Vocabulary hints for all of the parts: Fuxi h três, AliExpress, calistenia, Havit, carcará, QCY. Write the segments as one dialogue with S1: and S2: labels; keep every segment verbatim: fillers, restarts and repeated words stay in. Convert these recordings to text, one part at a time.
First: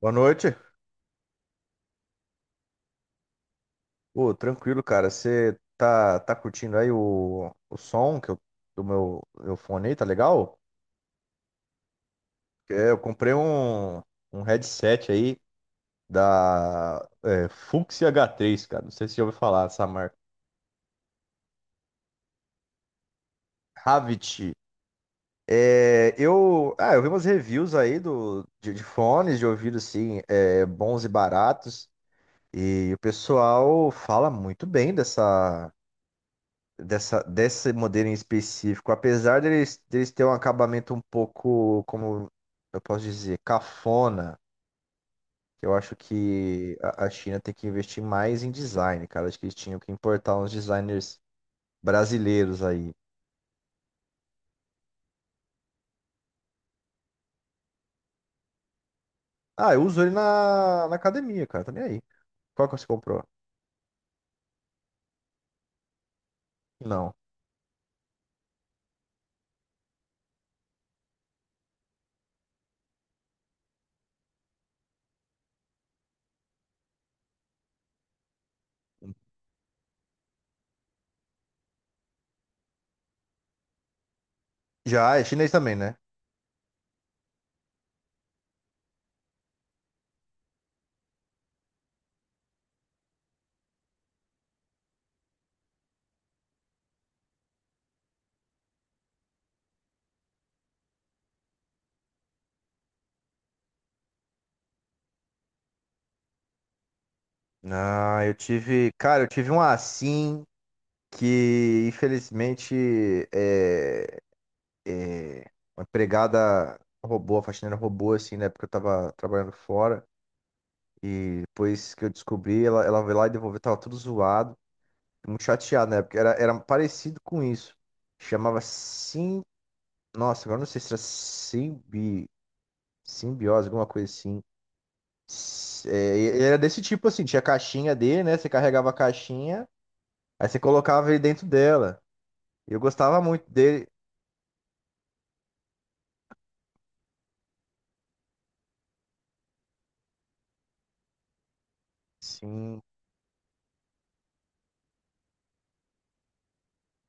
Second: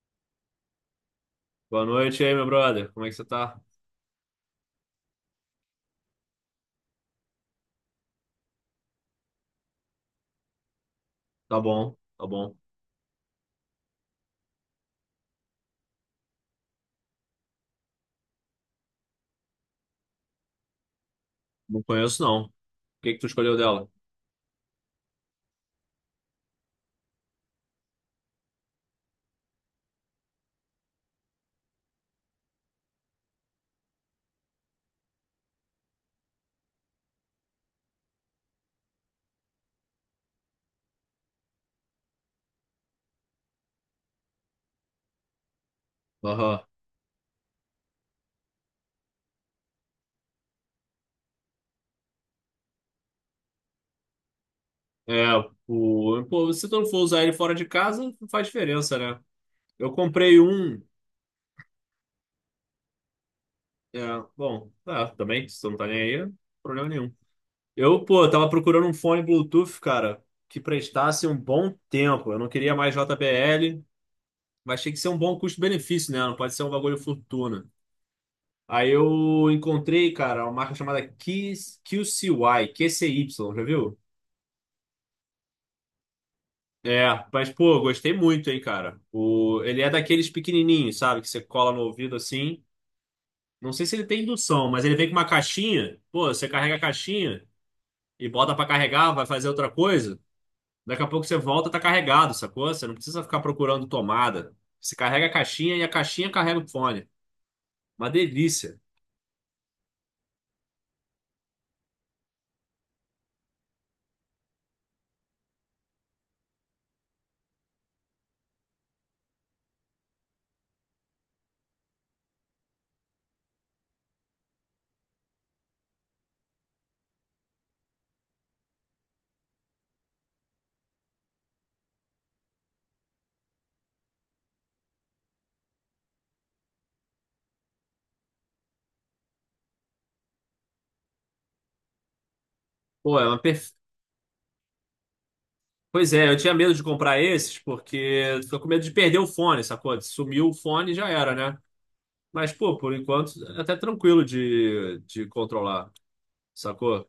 S1: Boa noite.
S2: Boa noite aí, meu brother. Como é que você tá?
S1: Ô, tranquilo, cara. Você tá, tá curtindo aí o, o som que eu, do meu, meu fone aí, tá legal?
S2: Tá bom, tá bom.
S1: É, eu comprei um, um headset aí da é, Fuxi agá três, cara. Não sei se você já ouviu falar dessa marca.
S2: Não conheço, não. O que que tu escolheu dela?
S1: Havit. É, eu, ah, eu vi umas reviews aí do, de, de fones de ouvido, assim, é, bons e baratos. E o pessoal fala muito bem dessa, dessa, desse modelo em específico, apesar deles, deles terem um acabamento um pouco, como eu posso dizer, cafona. Eu acho
S2: Aham.
S1: que a a China tem que investir mais em design, cara. Acho que eles tinham que importar uns designers brasileiros aí.
S2: É, o... Pô, se tu não for usar ele fora de casa, não faz diferença, né?
S1: Ah, eu
S2: Eu
S1: uso ele
S2: comprei um...
S1: na, na academia, cara, tá nem aí. Qual que você comprou?
S2: É, bom, tá, também, se tu não tá nem aí, problema nenhum.
S1: Não.
S2: Eu, pô, tava procurando um fone Bluetooth, cara, que prestasse um bom tempo. Eu não queria mais J B L, mas tinha que ser um bom custo-benefício, né? Não pode ser um bagulho fortuna. Aí eu encontrei, cara, uma marca chamada Keys- Q C Y Q C Y já viu?
S1: Já, é chinês também, né?
S2: É, mas pô, gostei muito, hein, cara. O, ele é daqueles pequenininhos, sabe? Que você cola no ouvido assim. Não sei se ele tem indução, mas ele vem com uma caixinha. Pô, você carrega a caixinha e bota pra carregar, vai fazer outra coisa. Daqui a pouco você volta, tá carregado, sacou? Você não precisa ficar procurando tomada. Você carrega a caixinha e a caixinha carrega o fone. Uma
S1: Ah, eu
S2: delícia.
S1: tive. Cara, eu tive um assim que, infelizmente, é, é, uma empregada roubou, a faxineira roubou, assim, na época que eu tava trabalhando fora. E depois que eu descobri, ela, ela veio lá e devolveu, tava tudo zoado. Muito chateado, né? Porque era, era parecido com isso. Chamava sim. Nossa, agora eu não sei se era simbi, simbiose, alguma coisa assim. S- É, e- e era desse tipo assim, tinha a caixinha dele, né? Você carregava a caixinha, aí você colocava ele dentro dela. E eu
S2: Pô,
S1: gostava
S2: é uma
S1: muito
S2: per.
S1: dele.
S2: Pois é, eu tinha medo de comprar esses porque tô com medo de perder o fone, sacou? Sumiu o fone, já era, né? Mas, pô,
S1: Sim.
S2: por enquanto é até tranquilo de, de controlar, sacou?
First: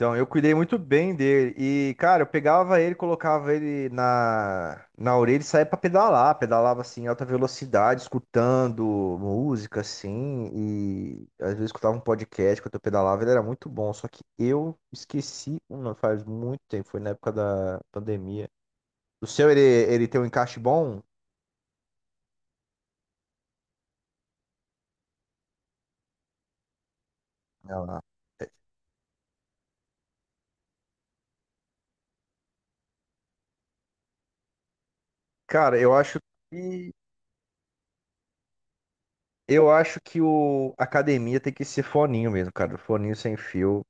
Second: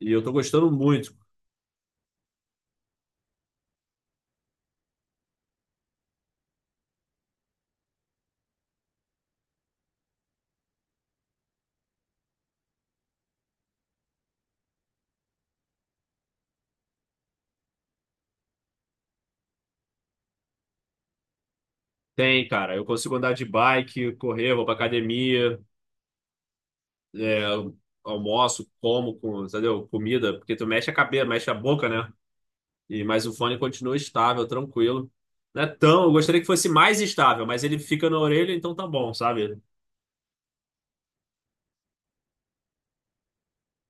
S2: E eu
S1: eu
S2: tô
S1: cuidei
S2: gostando
S1: muito bem
S2: muito.
S1: dele. E, cara, eu pegava ele, colocava ele na, na orelha e saía pra pedalar. Pedalava, assim, em alta velocidade, escutando música, assim. E às vezes escutava um podcast quando eu pedalava. Ele era muito bom. Só que eu esqueci, uma faz muito tempo. Foi na época da pandemia. O seu, ele, ele tem um encaixe bom?
S2: Tem, cara, eu consigo andar de bike, correr, vou pra academia, é,
S1: Ela-
S2: almoço, como, com, entendeu? Comida, porque tu mexe a cabeça, mexe a boca, né? E, mas o fone continua estável, tranquilo. Não é
S1: Cara, eu
S2: tão, eu
S1: acho
S2: gostaria que fosse
S1: que...
S2: mais estável, mas ele fica na orelha, então tá bom, sabe?
S1: Eu acho que o a academia tem que ser foninho mesmo, cara. Foninho sem fio.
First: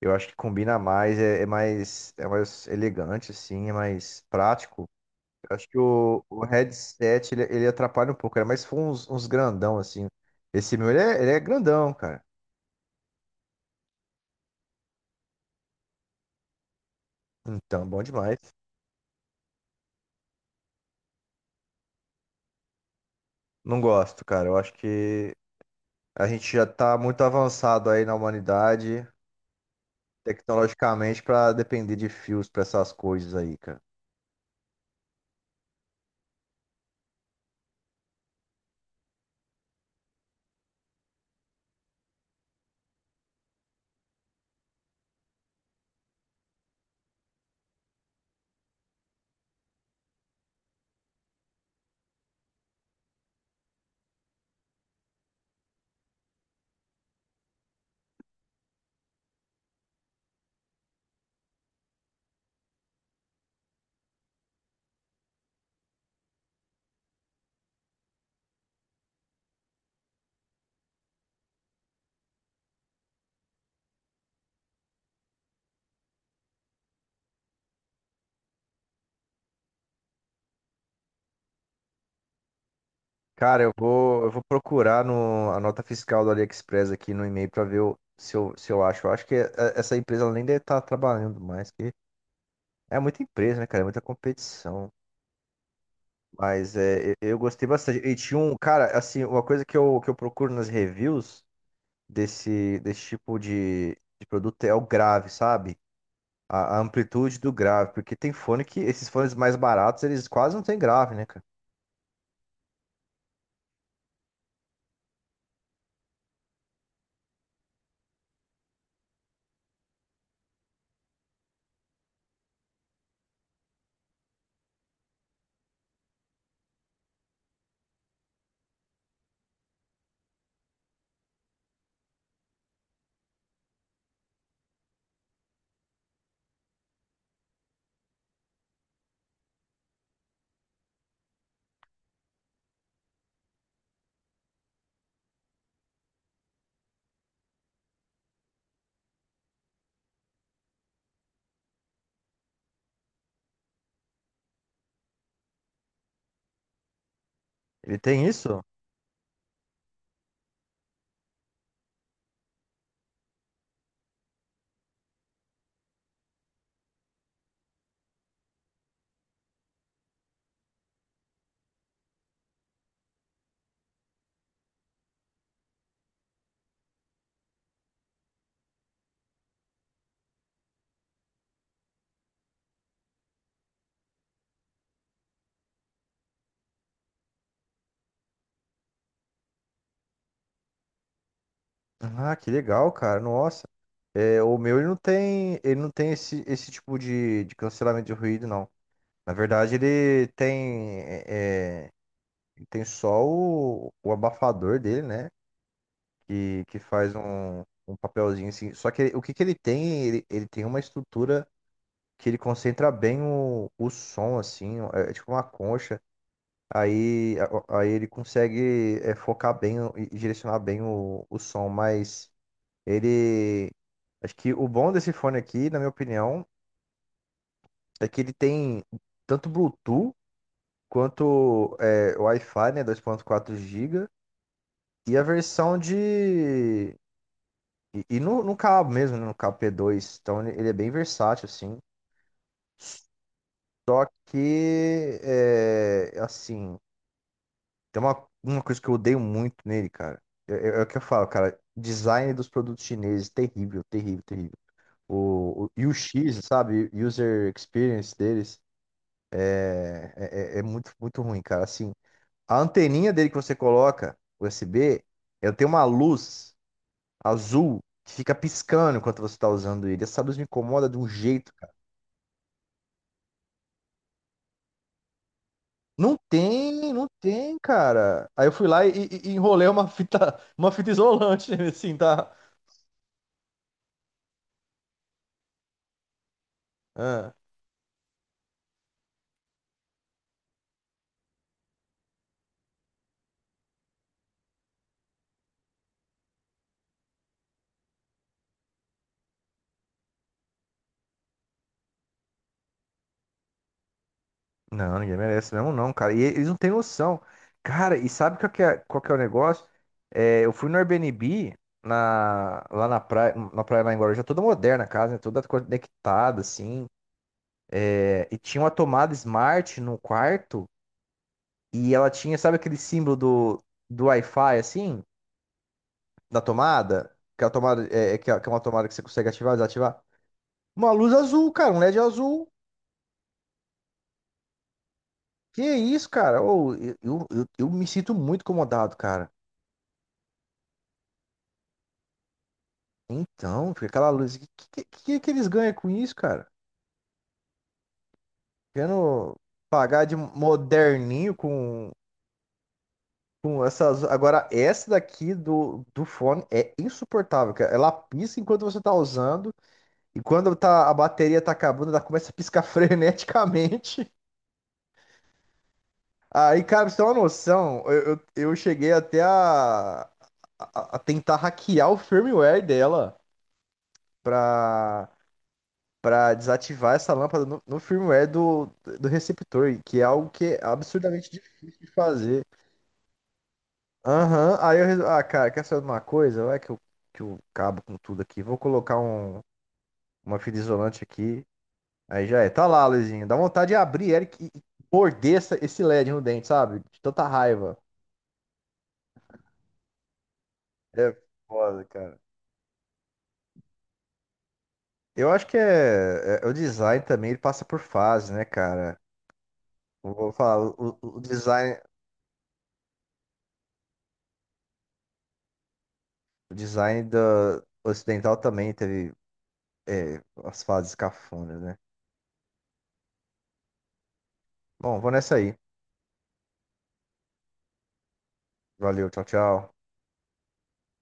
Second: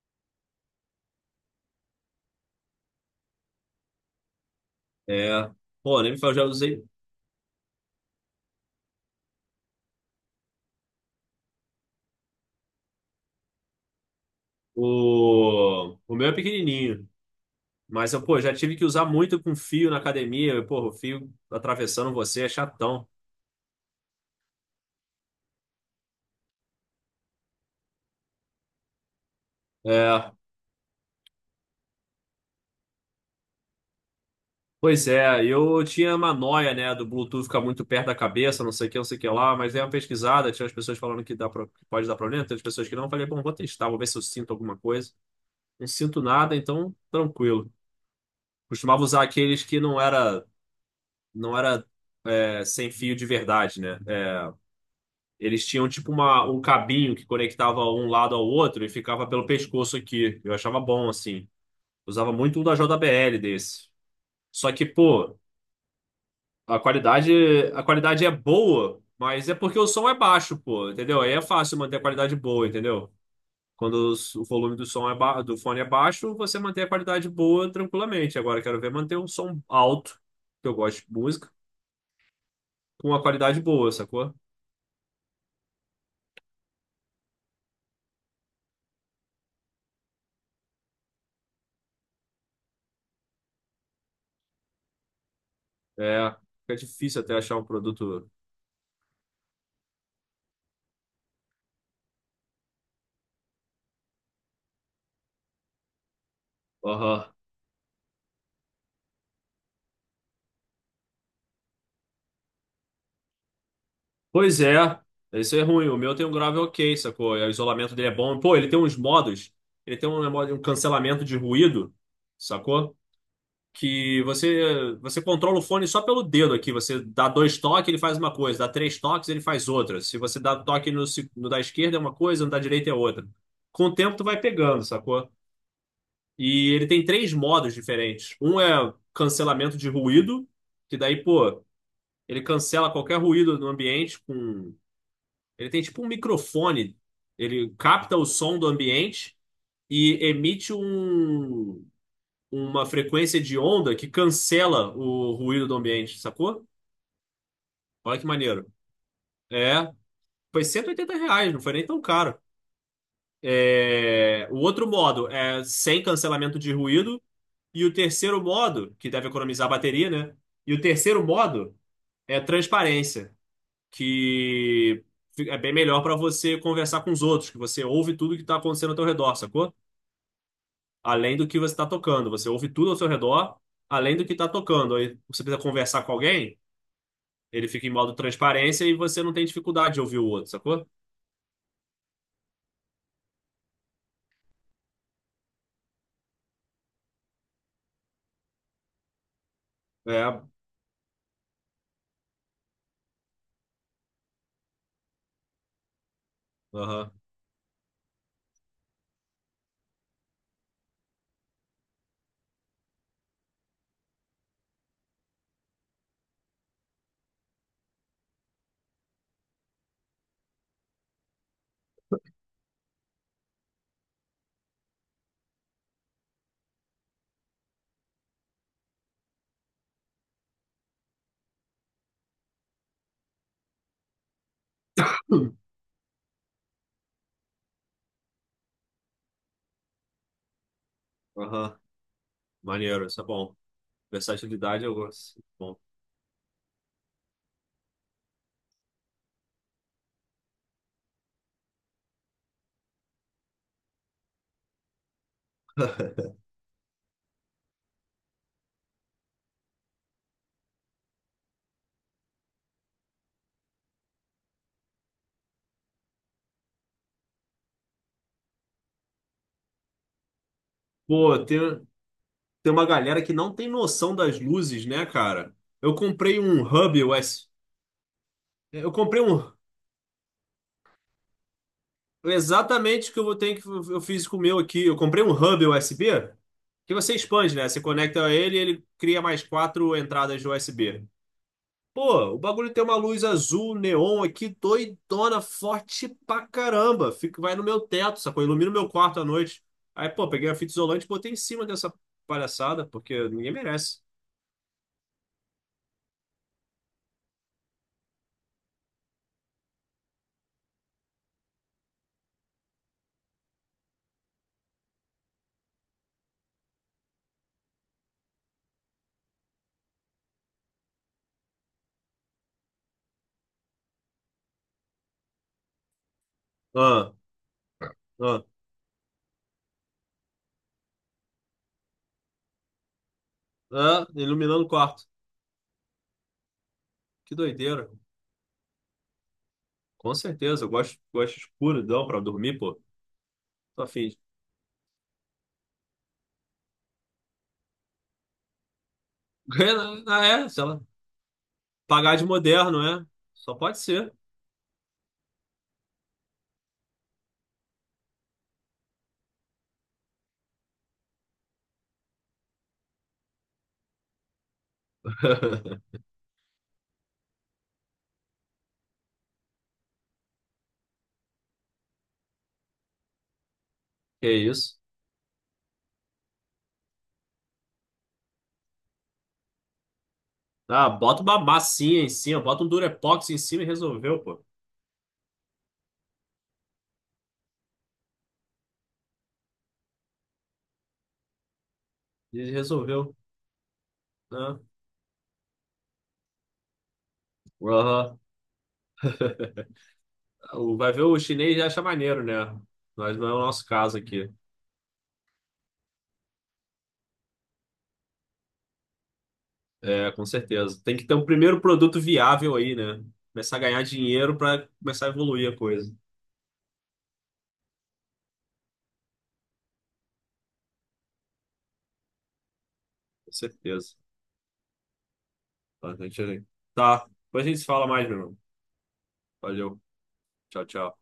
S1: Eu acho que combina mais, é, é mais, é mais elegante, assim, é mais prático.
S2: É.
S1: Eu acho que
S2: Pô, nem me
S1: o,
S2: fala,
S1: o
S2: já usei.
S1: headset, ele, ele atrapalha um pouco, cara, mas se uns, uns grandão, assim. Esse meu, ele é, ele é grandão, cara.
S2: O, o meu é pequenininho,
S1: Então, bom
S2: mas eu,
S1: demais.
S2: pô, já tive que usar muito com fio na academia, e, pô, o fio atravessando você é chatão.
S1: Não gosto, cara. Eu acho que a gente já tá muito avançado aí na humanidade,
S2: É,
S1: tecnologicamente, pra depender de fios pra essas coisas aí, cara.
S2: pois é, eu tinha uma noia, né, do Bluetooth ficar muito perto da cabeça, não sei o que, não sei o que lá, mas dei uma pesquisada, tinha as pessoas falando que dá pro- que pode dar problema, tem as pessoas que não, eu falei, bom, vou testar, vou ver se eu sinto alguma coisa. Não sinto nada, então tranquilo. Costumava usar aqueles que não era, não era, é, sem fio de verdade, né? Eles tinham tipo uma, um cabinho que conectava um lado ao outro e ficava pelo pescoço aqui. Eu achava bom, assim. Usava muito um da J B L desse. Só que, pô, a qualidade, a qualidade é boa, mas é porque o som é baixo, pô, entendeu? Aí é fácil manter a qualidade boa, entendeu? Quando os- o volume do som é ba- do fone é baixo, você mantém a qualidade boa tranquilamente. Agora eu quero ver manter um som alto, que eu gosto de música, com uma qualidade
S1: Cara, eu
S2: boa,
S1: vou, eu
S2: sacou?
S1: vou procurar no, a nota fiscal do AliExpress aqui no e-mail para ver o- se eu, se eu acho. Eu acho que é- é- essa empresa ela nem deve estar trabalhando mais, que é muita empresa, né, cara? É muita competição.
S2: É,
S1: Mas
S2: fica
S1: é, eu,
S2: difícil até
S1: eu
S2: achar um
S1: gostei bastante. E
S2: produto.
S1: tinha um, cara, assim, uma coisa que eu, que eu procuro nas reviews desse, desse tipo de, de produto é o grave, sabe? A, a
S2: Aham.
S1: amplitude do grave. Porque tem fone que, esses fones mais baratos, eles quase não têm grave, né, cara?
S2: Pois é, isso é ruim. O meu tem um grave ok, sacou? O isolamento dele é bom. Pô, ele tem uns modos, ele tem um, modo- um cancelamento de ruído, sacou? Que você você controla o fone só pelo dedo aqui. Você dá dois toques, ele faz uma coisa. Dá três toques, ele faz outra. Se você dá toque no, se- no da esquerda é uma coisa, no da direita é outra. Com o tempo tu vai pegando, sacou? E ele tem três modos diferentes. Um é cancelamento de ruído, que daí, pô, ele cancela qualquer ruído no ambiente com ele tem tipo um microfone. Ele capta o som do ambiente e emite um, uma frequência de onda que cancela o ruído do ambiente, sacou?
S1: Ele
S2: Olha
S1: tem
S2: que
S1: isso?
S2: maneiro. É, foi cento e oitenta reais, não foi nem tão caro. É, o outro modo é sem cancelamento de ruído. E o terceiro modo, que deve economizar a bateria, né? E o terceiro modo é transparência, que é bem melhor para você conversar com os outros, que você ouve tudo que está acontecendo ao teu redor, sacou? Além do que você está tocando. Você ouve tudo ao seu redor, além do que está tocando. Aí você precisa conversar com alguém, ele fica em modo transparência e você não tem dificuldade de ouvir o outro, sacou?
S1: Ah, que legal, cara. Nossa. É, o meu ele não tem, ele não tem esse, esse tipo de, de cancelamento de ruído, não. Na verdade, ele
S2: É,
S1: tem, é, é, ele tem só o, o abafador dele, né? Que, que
S2: aham,
S1: faz um, um papelzinho assim. Só que ele- o que, que ele tem? Ele, ele tem uma estrutura que ele concentra bem o, o som, assim, é, é tipo uma concha. Aí, a- aí ele consegue é, focar bem e e direcionar bem o, o som, mas. Ele. Acho que o bom desse fone aqui, na minha opinião, é que ele tem tanto Bluetooth quanto é, Wi-Fi, né? Dois ponto quatro G B. E a versão de. E, e no, no cabo mesmo, né, no cabo pê dois. Então ele ele é bem versátil, assim.
S2: aham. Maneiro, isso é bom.
S1: Só
S2: Versatilidade eu
S1: que.
S2: gosto. Bom.
S1: É, assim. Tem uma, uma coisa que eu odeio muito nele, cara. É, é- é o que eu falo, cara. Design dos produtos chineses, terrível, terrível, terrível. O, o, e o X, sabe? User Experience deles. É, é- é é muito, muito ruim, cara. Assim, a anteninha dele que você coloca, U S B, ela tem uma luz azul que fica piscando enquanto você tá usando ele. Essa luz me incomoda de um
S2: Pô,
S1: jeito, cara.
S2: tem, tem uma galera que não tem noção das luzes, né, cara? Eu
S1: Não
S2: comprei um
S1: tem,
S2: hub
S1: não tem, cara. Aí eu fui
S2: U S B.
S1: lá e,
S2: Eu comprei
S1: e- e
S2: um.
S1: enrolei uma fita, uma fita isolante, assim, tá?
S2: Exatamente o que eu vou ter que eu fiz com o meu aqui. Eu comprei um hub U S B que você
S1: Ah.
S2: expande, né? Você conecta ele, e ele cria mais quatro entradas de U S B. Pô, o bagulho tem uma luz azul neon aqui, doidona, forte pra caramba. Fica, vai no meu teto, sacou? Ilumina o meu quarto à noite. Aí, pô, peguei a fita isolante e botei em cima dessa palhaçada, porque ninguém merece.
S1: Não, ninguém merece mesmo não, cara. E eles não têm noção. Cara, e sabe qual que é, qual que é o negócio? É, eu fui no Airbnb na, lá na praia, na praia lá em Guarujá, toda moderna a casa, né? Toda conectada, assim. É, e tinha uma tomada Smart no quarto e ela tinha, sabe aquele símbolo do, do Wi-Fi, assim, da
S2: Ah,
S1: tomada? Que é, a tomada é, é que é
S2: ah,
S1: que é uma tomada que você consegue ativar desativar. Uma luz azul, cara, um LED azul.
S2: ah, iluminando o quarto.
S1: Que isso, cara? Ô, eu, eu,
S2: Que
S1: eu eu me
S2: doideira.
S1: sinto muito incomodado, cara.
S2: Com certeza, eu gosto, gosto escuridão pra dormir, pô.
S1: Então,
S2: Tô
S1: fica aquela
S2: afim.
S1: luz. O que, que, que, que eles ganham com isso, cara? Querendo pagar
S2: Ganha,
S1: de
S2: ah, é, sei lá.
S1: moderninho com,
S2: Pagar de moderno, é? Só
S1: com
S2: pode
S1: essas.
S2: ser.
S1: Agora, essa daqui do, do fone é insuportável, cara. Ela pisca enquanto você tá usando. E quando tá, a bateria tá acabando, ela começa a piscar freneticamente. Aí, cara, pra você ter uma noção, eu, eu, eu cheguei até a, a, a tentar hackear o firmware dela.
S2: Que isso?
S1: Pra, Para desativar essa lâmpada no, no firmware do, do receptor, que é algo que é
S2: Ah, bota
S1: absurdamente
S2: uma
S1: difícil de
S2: massinha em cima,
S1: fazer.
S2: bota um Durepox em cima e resolveu, pô.
S1: Aham, aí eu resolvi, ah, cara, quer saber de uma coisa? Vai que eu, que eu cabo com tudo aqui. Vou colocar um, uma fita isolante aqui. Aí já é.
S2: E
S1: Tá lá,
S2: resolveu,
S1: Luizinho. Dá vontade de abrir Eric e
S2: né?
S1: e morder essa- esse LED no dente, sabe? De tanta raiva.
S2: Aham. O- Vai ver
S1: É
S2: o chinês já acha
S1: foda, cara.
S2: maneiro, né? Mas não é o nosso caso aqui.
S1: Eu acho que é, é- o design também, ele passa por fases, né, cara?
S2: É,
S1: Eu
S2: com
S1: vou falar,
S2: certeza. Tem
S1: o,
S2: que ter
S1: o- o
S2: um primeiro
S1: design,
S2: produto viável aí, né? Começar a ganhar dinheiro para começar a evoluir a coisa.
S1: o design da ocidental também teve, é, as fases cafonas, né?
S2: Com certeza.
S1: Bom, vou nessa aí.
S2: Tá, a gente, tá. Depois a gente se fala mais, meu irmão.
S1: Valeu, tchau, tchau.
S2: Valeu. Tchau, tchau.